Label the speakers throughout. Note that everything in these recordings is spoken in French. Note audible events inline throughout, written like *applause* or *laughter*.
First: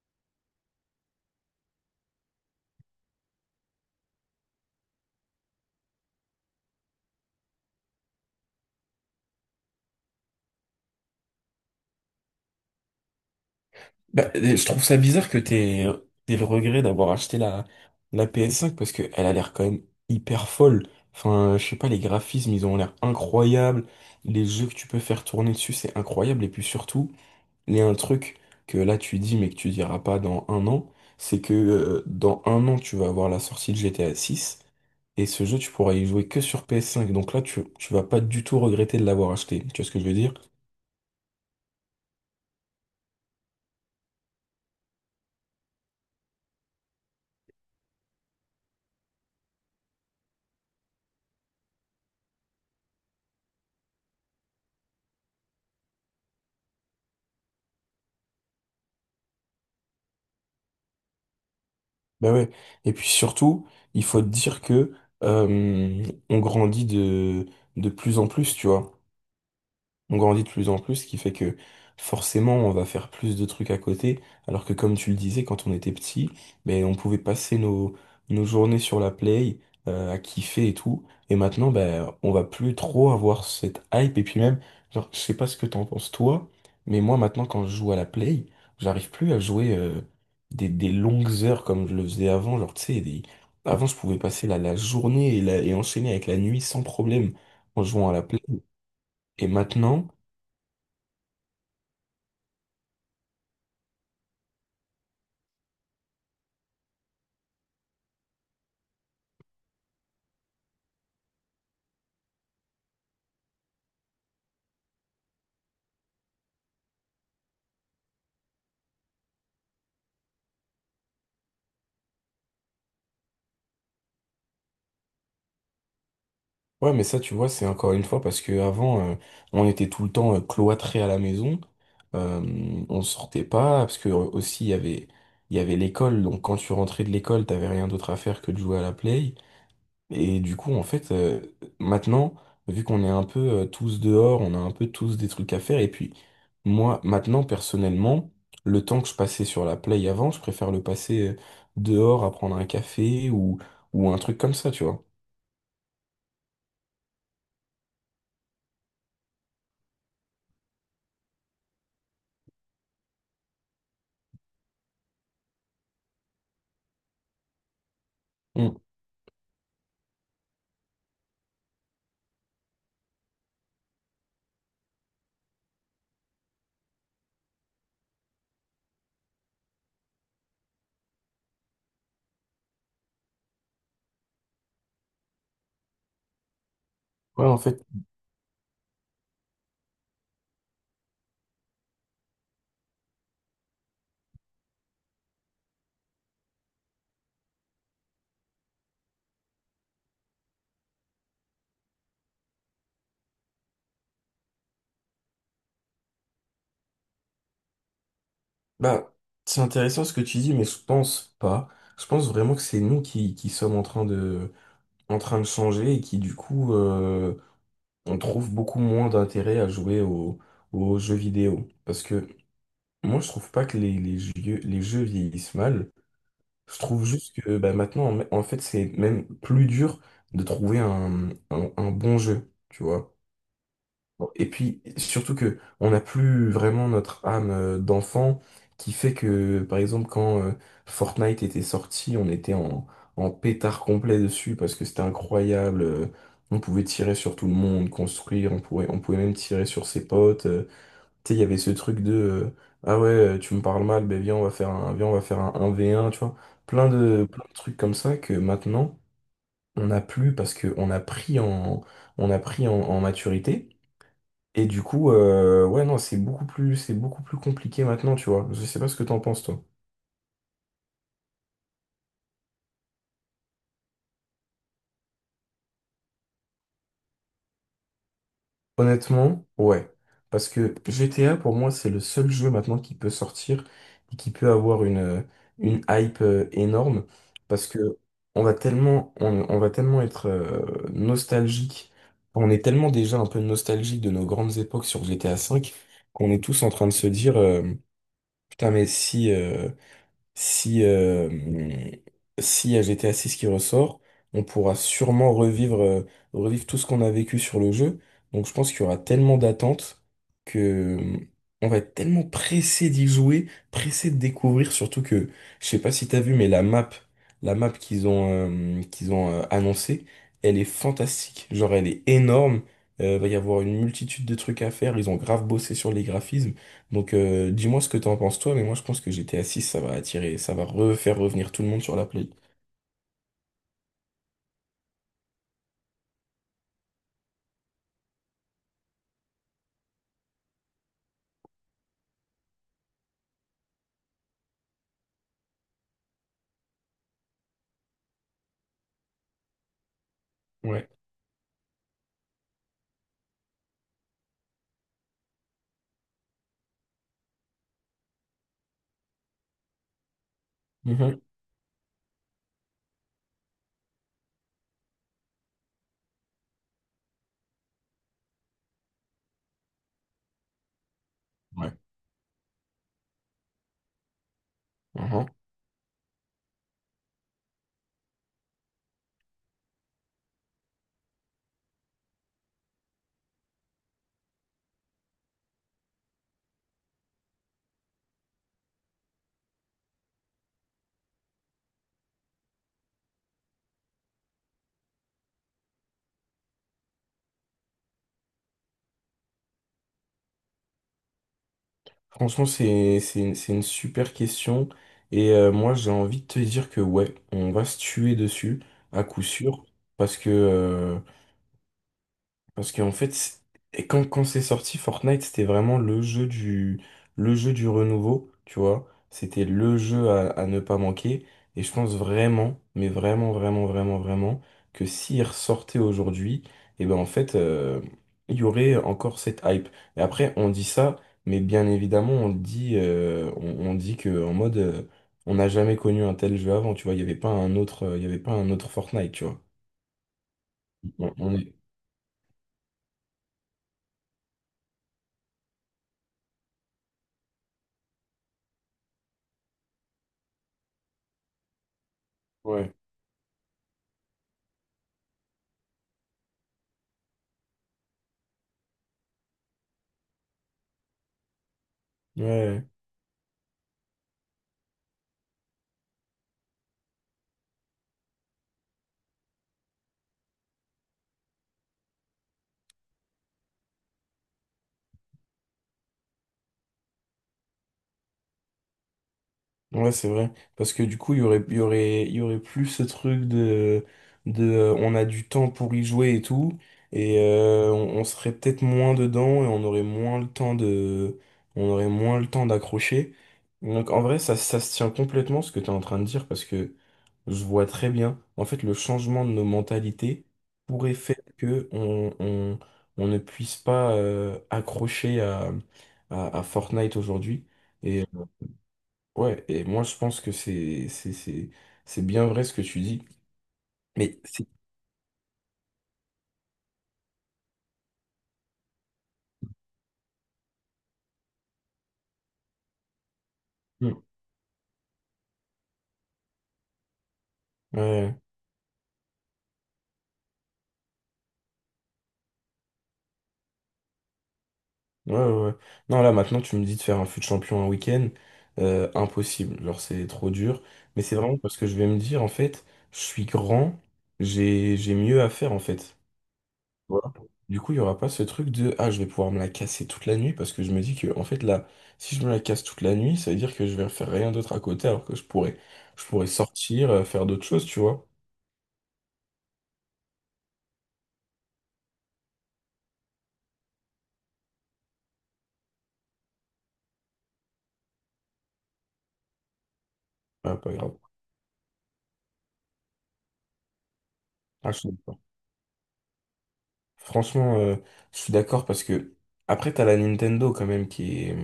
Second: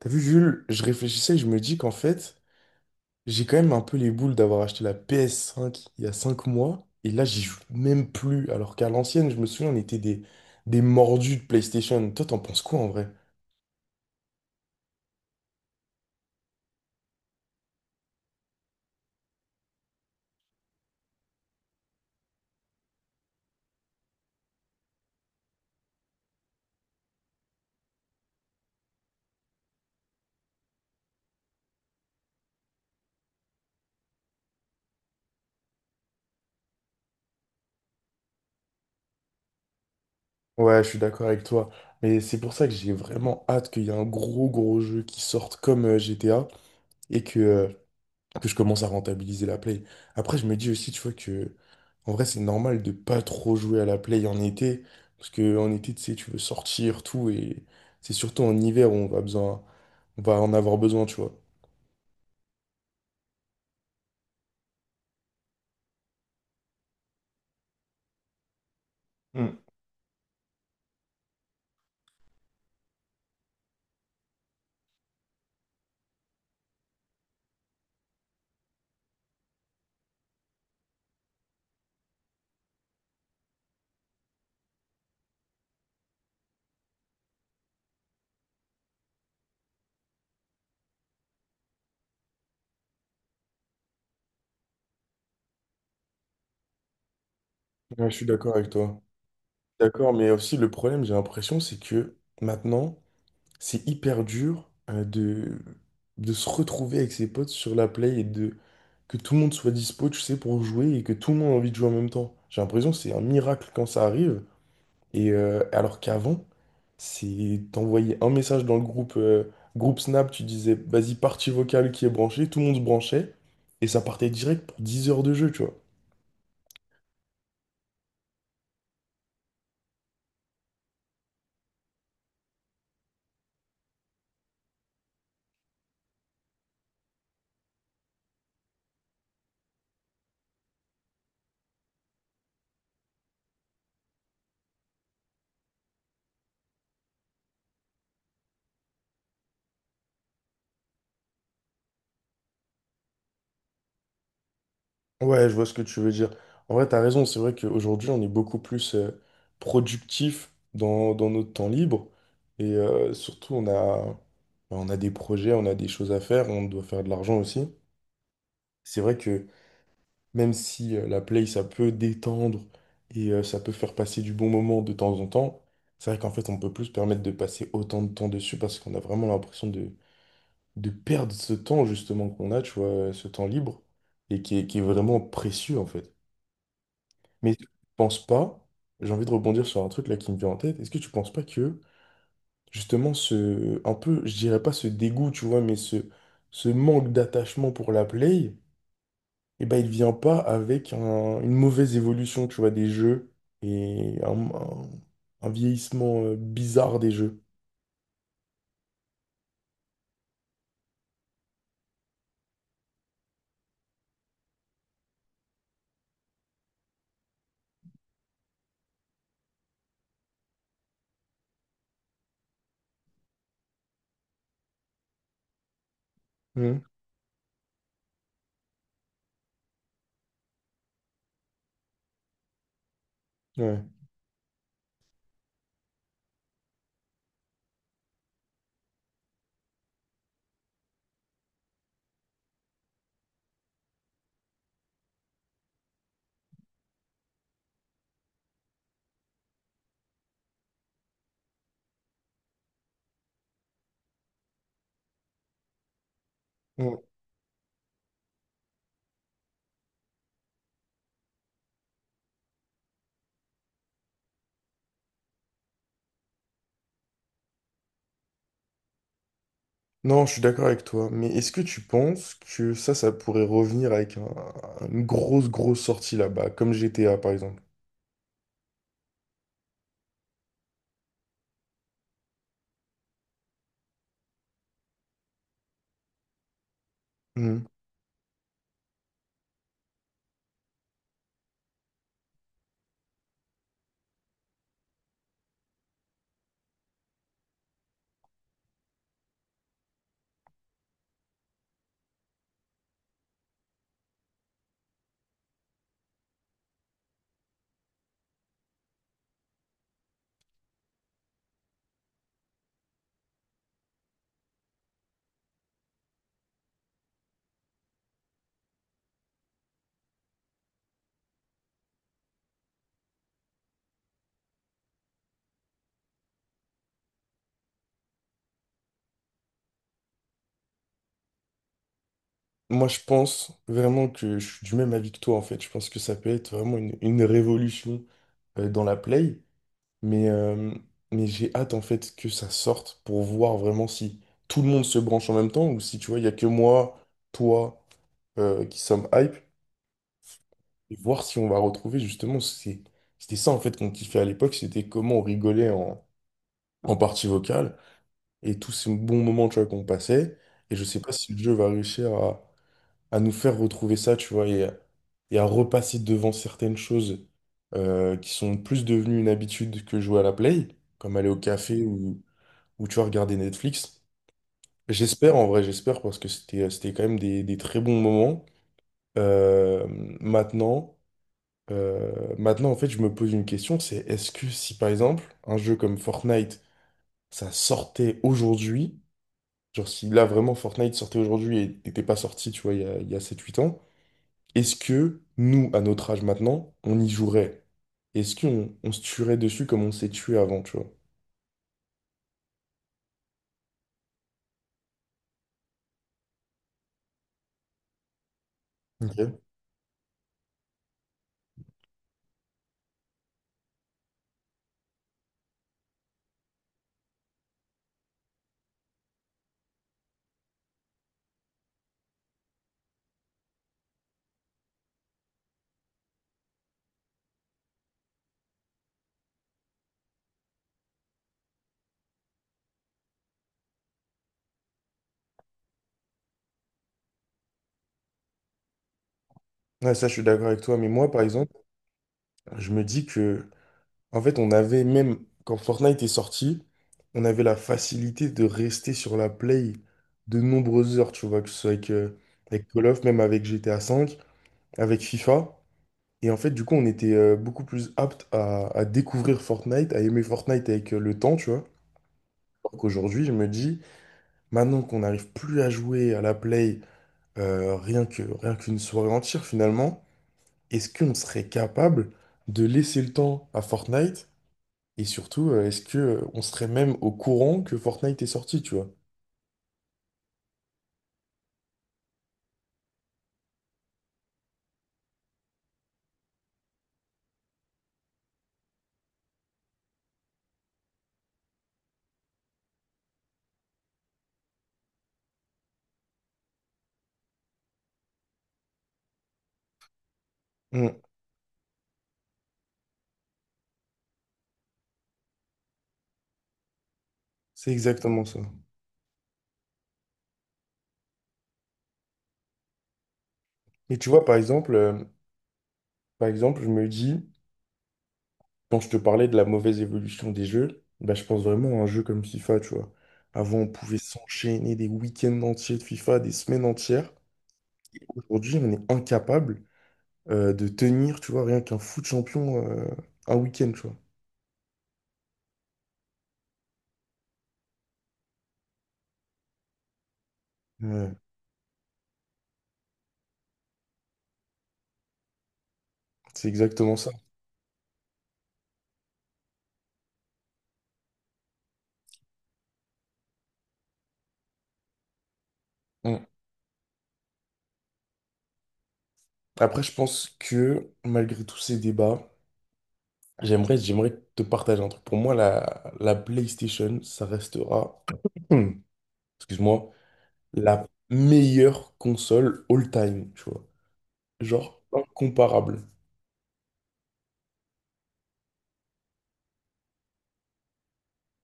Speaker 1: T'as vu, Jules, je réfléchissais et je me dis qu'en fait, j'ai quand même un peu les boules d'avoir acheté la PS5 il y a 5 mois, et là, j'y joue même plus, alors qu'à l'ancienne, je me souviens, on était des mordus de PlayStation. Toi, t'en penses quoi en vrai?
Speaker 2: Je trouve ça bizarre que t'aies le regret d'avoir acheté la PS5 parce que elle a l'air quand même hyper folle. Enfin, je sais pas, les graphismes, ils ont l'air incroyables. Les jeux que tu peux faire tourner dessus, c'est incroyable. Et puis surtout, il y a un truc que là tu dis mais que tu diras pas dans un an, c'est que dans un an, tu vas avoir la sortie de GTA 6 et ce jeu, tu pourras y jouer que sur PS5. Donc là, tu vas pas du tout regretter de l'avoir acheté. Tu vois ce que je veux dire?
Speaker 1: Ouais, je suis d'accord avec toi, mais c'est pour ça que j'ai vraiment hâte qu'il y ait un gros, gros jeu qui sorte comme GTA, et que je commence à rentabiliser la Play. Après, je me dis aussi, tu vois, que en vrai, c'est normal de pas trop jouer à la play en été, parce que en été, tu sais, tu veux sortir, tout, et c'est surtout en hiver où on va en avoir besoin, tu vois.
Speaker 2: Ben ouais. Et puis surtout, il faut dire que euh, on grandit de plus en plus, tu vois.
Speaker 1: Hmm.
Speaker 2: On grandit de plus en plus, ce qui fait que forcément on va faire plus de trucs à côté, alors que comme tu le disais, quand on était petit, ben, on pouvait passer nos journées sur la play, à kiffer et tout, et maintenant ben, on va plus trop avoir cette hype, et puis même, genre, je sais pas ce que t'en penses toi, mais moi maintenant quand je joue à la play, j'arrive plus à jouer des longues heures comme je le faisais avant, genre tu sais, avant je pouvais passer la journée et, et enchaîner avec la nuit sans problème en jouant
Speaker 1: Ouais,
Speaker 2: à
Speaker 1: je
Speaker 2: la
Speaker 1: suis
Speaker 2: play,
Speaker 1: d'accord avec toi.
Speaker 2: et maintenant...
Speaker 1: D'accord, mais aussi le problème, j'ai l'impression, c'est que maintenant, c'est hyper dur de se retrouver avec ses potes sur la play et de que tout le monde soit dispo, tu sais, pour jouer et que tout le monde a envie de jouer en même temps. J'ai l'impression que c'est un miracle quand ça arrive. Alors qu'avant, c'est t'envoyais un message dans le groupe, groupe Snap, tu disais vas-y partie vocale qui est branchée, tout le monde se branchait, et ça partait direct pour 10 heures de jeu, tu vois.
Speaker 2: Ouais, mais ça, tu vois, c'est encore une fois parce que avant, on était tout le temps cloîtrés à la maison. Euh, on sortait pas parce que aussi il y avait l'école. Donc quand tu rentrais de l'école, t'avais rien d'autre à faire que de jouer à la play. Et du coup, en fait, maintenant, vu qu'on est un peu tous dehors, on a un peu tous des trucs à faire. Et puis moi, maintenant, personnellement, le temps que je passais sur la play avant, je préfère le passer dehors à prendre un café ou un truc comme ça, tu vois.
Speaker 1: Ouais, je vois ce que tu veux dire. En vrai, t'as raison, c'est vrai qu'aujourd'hui, on est beaucoup plus productif dans notre temps libre, et surtout, on a des projets, on a des choses à faire, on doit faire de l'argent aussi.
Speaker 2: Mm.
Speaker 1: C'est vrai que même si la play, ça peut détendre et ça peut faire passer du bon moment de temps en temps, c'est vrai qu'en fait, on peut plus se permettre de passer autant de temps dessus parce qu'on a vraiment l'impression de perdre ce temps justement qu'on a, tu vois, ce temps libre et qui est vraiment précieux en fait.
Speaker 2: Ouais,
Speaker 1: Mais
Speaker 2: en
Speaker 1: tu
Speaker 2: fait,
Speaker 1: penses pas, j'ai envie de rebondir sur un truc là qui me vient en tête, est-ce que tu penses pas que justement ce, un peu, je dirais pas ce dégoût, tu vois, mais ce manque d'attachement pour la play, eh ben, il vient pas avec une mauvaise évolution, tu vois, des jeux et un vieillissement bizarre des jeux.
Speaker 2: bah, c'est intéressant ce que tu dis, mais je pense pas. Je pense vraiment que c'est nous qui sommes en train de changer et qui, du coup, on trouve beaucoup moins d'intérêt à jouer aux jeux vidéo. Parce que moi, je trouve pas que les jeux vieillissent mal. Je
Speaker 1: Mhm.
Speaker 2: trouve juste que bah, maintenant, en fait, c'est même plus dur de trouver un bon jeu, tu vois.
Speaker 1: Ouais.
Speaker 2: Bon, et puis, surtout que on n'a plus vraiment notre âme d'enfant qui fait que, par exemple, quand Fortnite était sorti, on était en pétard complet dessus parce que c'était incroyable. On pouvait tirer sur tout le monde, construire, on pouvait même tirer sur ses potes. Tu sais, il y avait ce truc de ah ouais, tu me parles mal, ben viens, on va faire un, viens, on va faire un v un tu vois.
Speaker 1: Ouais.
Speaker 2: Plein de trucs comme ça que maintenant, on n'a plus parce qu'on a on a pris en en maturité. Et du coup, ouais, non, c'est beaucoup plus compliqué maintenant, tu vois. Je sais pas ce que t'en penses, toi.
Speaker 1: Non, je suis d'accord avec toi, mais est-ce que tu penses que ça pourrait revenir avec une grosse, grosse sortie là-bas, comme GTA par exemple?
Speaker 2: Honnêtement, ouais. Parce que GTA, pour moi, c'est le seul jeu maintenant qui peut sortir et qui peut avoir une hype énorme.
Speaker 1: Mhm.
Speaker 2: Parce que on va tellement être nostalgique. On est tellement déjà un peu nostalgique de nos grandes époques sur GTA V qu'on est tous en train de se dire, putain, mais si. Si, euh, S'il y a GTA 6 qui ressort, on pourra sûrement revivre tout ce qu'on a vécu sur le jeu. Donc je pense qu'il y aura tellement d'attentes que on va être tellement pressé d'y jouer, pressé de découvrir, surtout que, je sais pas si t'as vu, mais la map qu'ils ont annoncée, elle est fantastique. Genre elle est énorme. Va y avoir une multitude de trucs à faire. Ils ont grave bossé sur les graphismes. Donc dis-moi ce que t'en penses toi, mais moi je pense que GTA 6, ça va refaire revenir tout le monde sur la Play.
Speaker 1: Moi, je pense vraiment que je suis du même avis que toi, en fait. Je pense que ça peut être vraiment une révolution dans la play. Mais, euh, mais j'ai hâte en fait que ça sorte pour voir vraiment si tout le monde se branche en même temps ou si tu vois, il n'y a que moi, toi, qui sommes hype
Speaker 2: Ouais,
Speaker 1: et voir si on va retrouver justement. C'était ça en fait qu'on kiffait à l'époque, c'était comment on rigolait en partie vocale et tous ces bons moments tu vois, qu'on passait. Et je sais pas
Speaker 2: mhm.
Speaker 1: si le jeu va réussir à nous faire retrouver ça, tu vois, et à repasser devant certaines choses qui sont plus devenues une habitude que jouer à la play, comme aller au
Speaker 2: Ouais.
Speaker 1: café ou où tu vas regarder Netflix.
Speaker 2: Mhm.
Speaker 1: J'espère, en vrai, j'espère, parce que c'était quand même des très bons moments. Euh, maintenant, euh, maintenant, en fait, je me pose une question, c'est est-ce que si, par exemple, un jeu comme Fortnite, ça sortait aujourd'hui, genre si là, vraiment, Fortnite sortait aujourd'hui et n'était pas sorti, tu vois, il y a 7-8 ans, est-ce que nous, à notre âge maintenant, on y jouerait? Est-ce qu'on on se tuerait dessus comme on s'est tué avant, tu vois?
Speaker 2: Franchement c'est une super question et moi j'ai envie de te dire que ouais, on va se tuer dessus à coup
Speaker 1: Ok.
Speaker 2: sûr parce que Parce qu'en fait, c'est- et quand c'est sorti, Fortnite, c'était vraiment le jeu du renouveau, tu vois. C'était le jeu à ne pas manquer. Et je pense vraiment, mais vraiment, que s'il ressortait aujourd'hui, et ben en fait, euh, il y aurait encore cette hype. Et après, on dit ça, mais bien évidemment, on le dit, on dit que on n'a jamais connu un tel jeu avant, tu vois. Il n'y avait pas un il y avait pas un autre Fortnite, tu vois.
Speaker 1: Ouais, ça, je suis d'accord avec toi, mais moi,
Speaker 2: On,
Speaker 1: par
Speaker 2: on est...
Speaker 1: exemple, je me dis que en fait, on avait même, quand Fortnite est sorti, on avait la facilité de rester sur la Play de nombreuses heures, tu vois, que ce soit avec
Speaker 2: Ouais.
Speaker 1: Call of, même avec GTA V, avec FIFA. Et en fait, du coup, on était beaucoup plus apte à découvrir Fortnite, à aimer Fortnite avec le temps, tu vois.
Speaker 2: Ouais.
Speaker 1: Alors qu'aujourd'hui, je me dis, maintenant qu'on n'arrive plus à jouer à la Play, rien qu'une soirée entière, finalement, est-ce qu'on serait capable de laisser le temps à Fortnite? Et surtout, est-ce que on serait même au courant que Fortnite est sorti, tu vois?
Speaker 2: Ouais, c'est vrai. Parce que du coup, il y aurait plus ce truc de on a du temps pour y jouer et tout. Et on serait peut-être moins dedans et on aurait moins le on aurait moins le temps d'accrocher. Donc en vrai, ça se tient complètement ce que tu es en train de dire parce que je vois très bien. En fait, le changement de nos mentalités pourrait
Speaker 1: Mm.
Speaker 2: faire que on ne puisse pas accrocher à Fortnite aujourd'hui.
Speaker 1: C'est exactement ça.
Speaker 2: Ouais, et moi je pense que c'est bien vrai ce que tu dis.
Speaker 1: Et tu
Speaker 2: Mais
Speaker 1: vois, par
Speaker 2: c'est
Speaker 1: exemple, euh, par exemple, je me dis, quand je te parlais de la mauvaise évolution des jeux, bah, je pense vraiment à un jeu comme FIFA, tu vois. Avant, on pouvait
Speaker 2: Mm.
Speaker 1: s'enchaîner des week-ends entiers de FIFA, des semaines entières.
Speaker 2: ouais,
Speaker 1: Aujourd'hui, on est incapable de tenir, tu vois, rien qu'un foot champion un week-end, tu vois.
Speaker 2: ouais. Ouais. Non, là maintenant tu me dis de faire un fut champion un week-end, impossible. Genre c'est trop dur. Mais
Speaker 1: Ouais,
Speaker 2: c'est vraiment parce que je vais me dire en fait, je suis grand, j'ai mieux à faire en fait.
Speaker 1: c'est exactement ça.
Speaker 2: Voilà. Du coup, il y aura pas ce truc de ah je vais pouvoir me la casser toute la nuit parce que je me dis que en fait là, si je me la casse toute la nuit, ça veut dire que je vais faire rien d'autre à côté alors que je
Speaker 1: Mm.
Speaker 2: pourrais sortir, faire d'autres choses, tu vois.
Speaker 1: Après, je pense que malgré tous ces débats, j'aimerais te partager un truc. Pour moi, la PlayStation, ça restera, *clears throat* excuse-moi,
Speaker 2: Ah, pas
Speaker 1: la
Speaker 2: grave.
Speaker 1: meilleure console all-time, tu vois.
Speaker 2: Ah, je
Speaker 1: Genre,
Speaker 2: sais pas.
Speaker 1: incomparable.
Speaker 2: Franchement, je suis d'accord parce que après t'as la Nintendo quand même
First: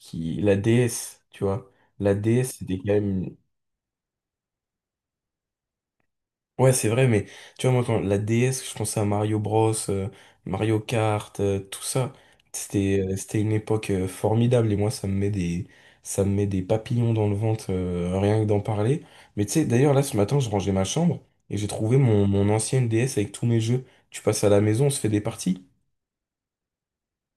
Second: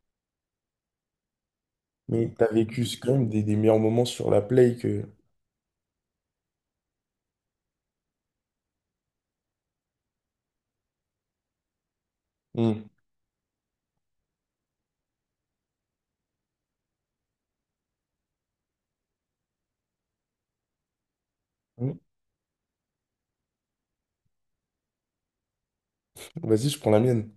Speaker 2: qui la DS, tu vois.
Speaker 1: Mais
Speaker 2: La
Speaker 1: t'as
Speaker 2: DS c'était
Speaker 1: vécu
Speaker 2: quand
Speaker 1: quand même
Speaker 2: même
Speaker 1: des meilleurs moments sur la Play que...
Speaker 2: Ouais c'est vrai mais tu vois moi quand la DS je pensais à Mario Bros, Mario Kart, tout ça
Speaker 1: Hmm.
Speaker 2: c'était c'était une époque formidable et moi ça me met des ça me met des papillons dans le ventre rien que d'en parler. Mais tu sais d'ailleurs là ce matin je rangeais ma chambre et j'ai
Speaker 1: Hmm.
Speaker 2: trouvé mon ancienne DS avec tous mes jeux. Tu passes à la maison on se fait des parties.
Speaker 1: Vas-y, je prends la mienne.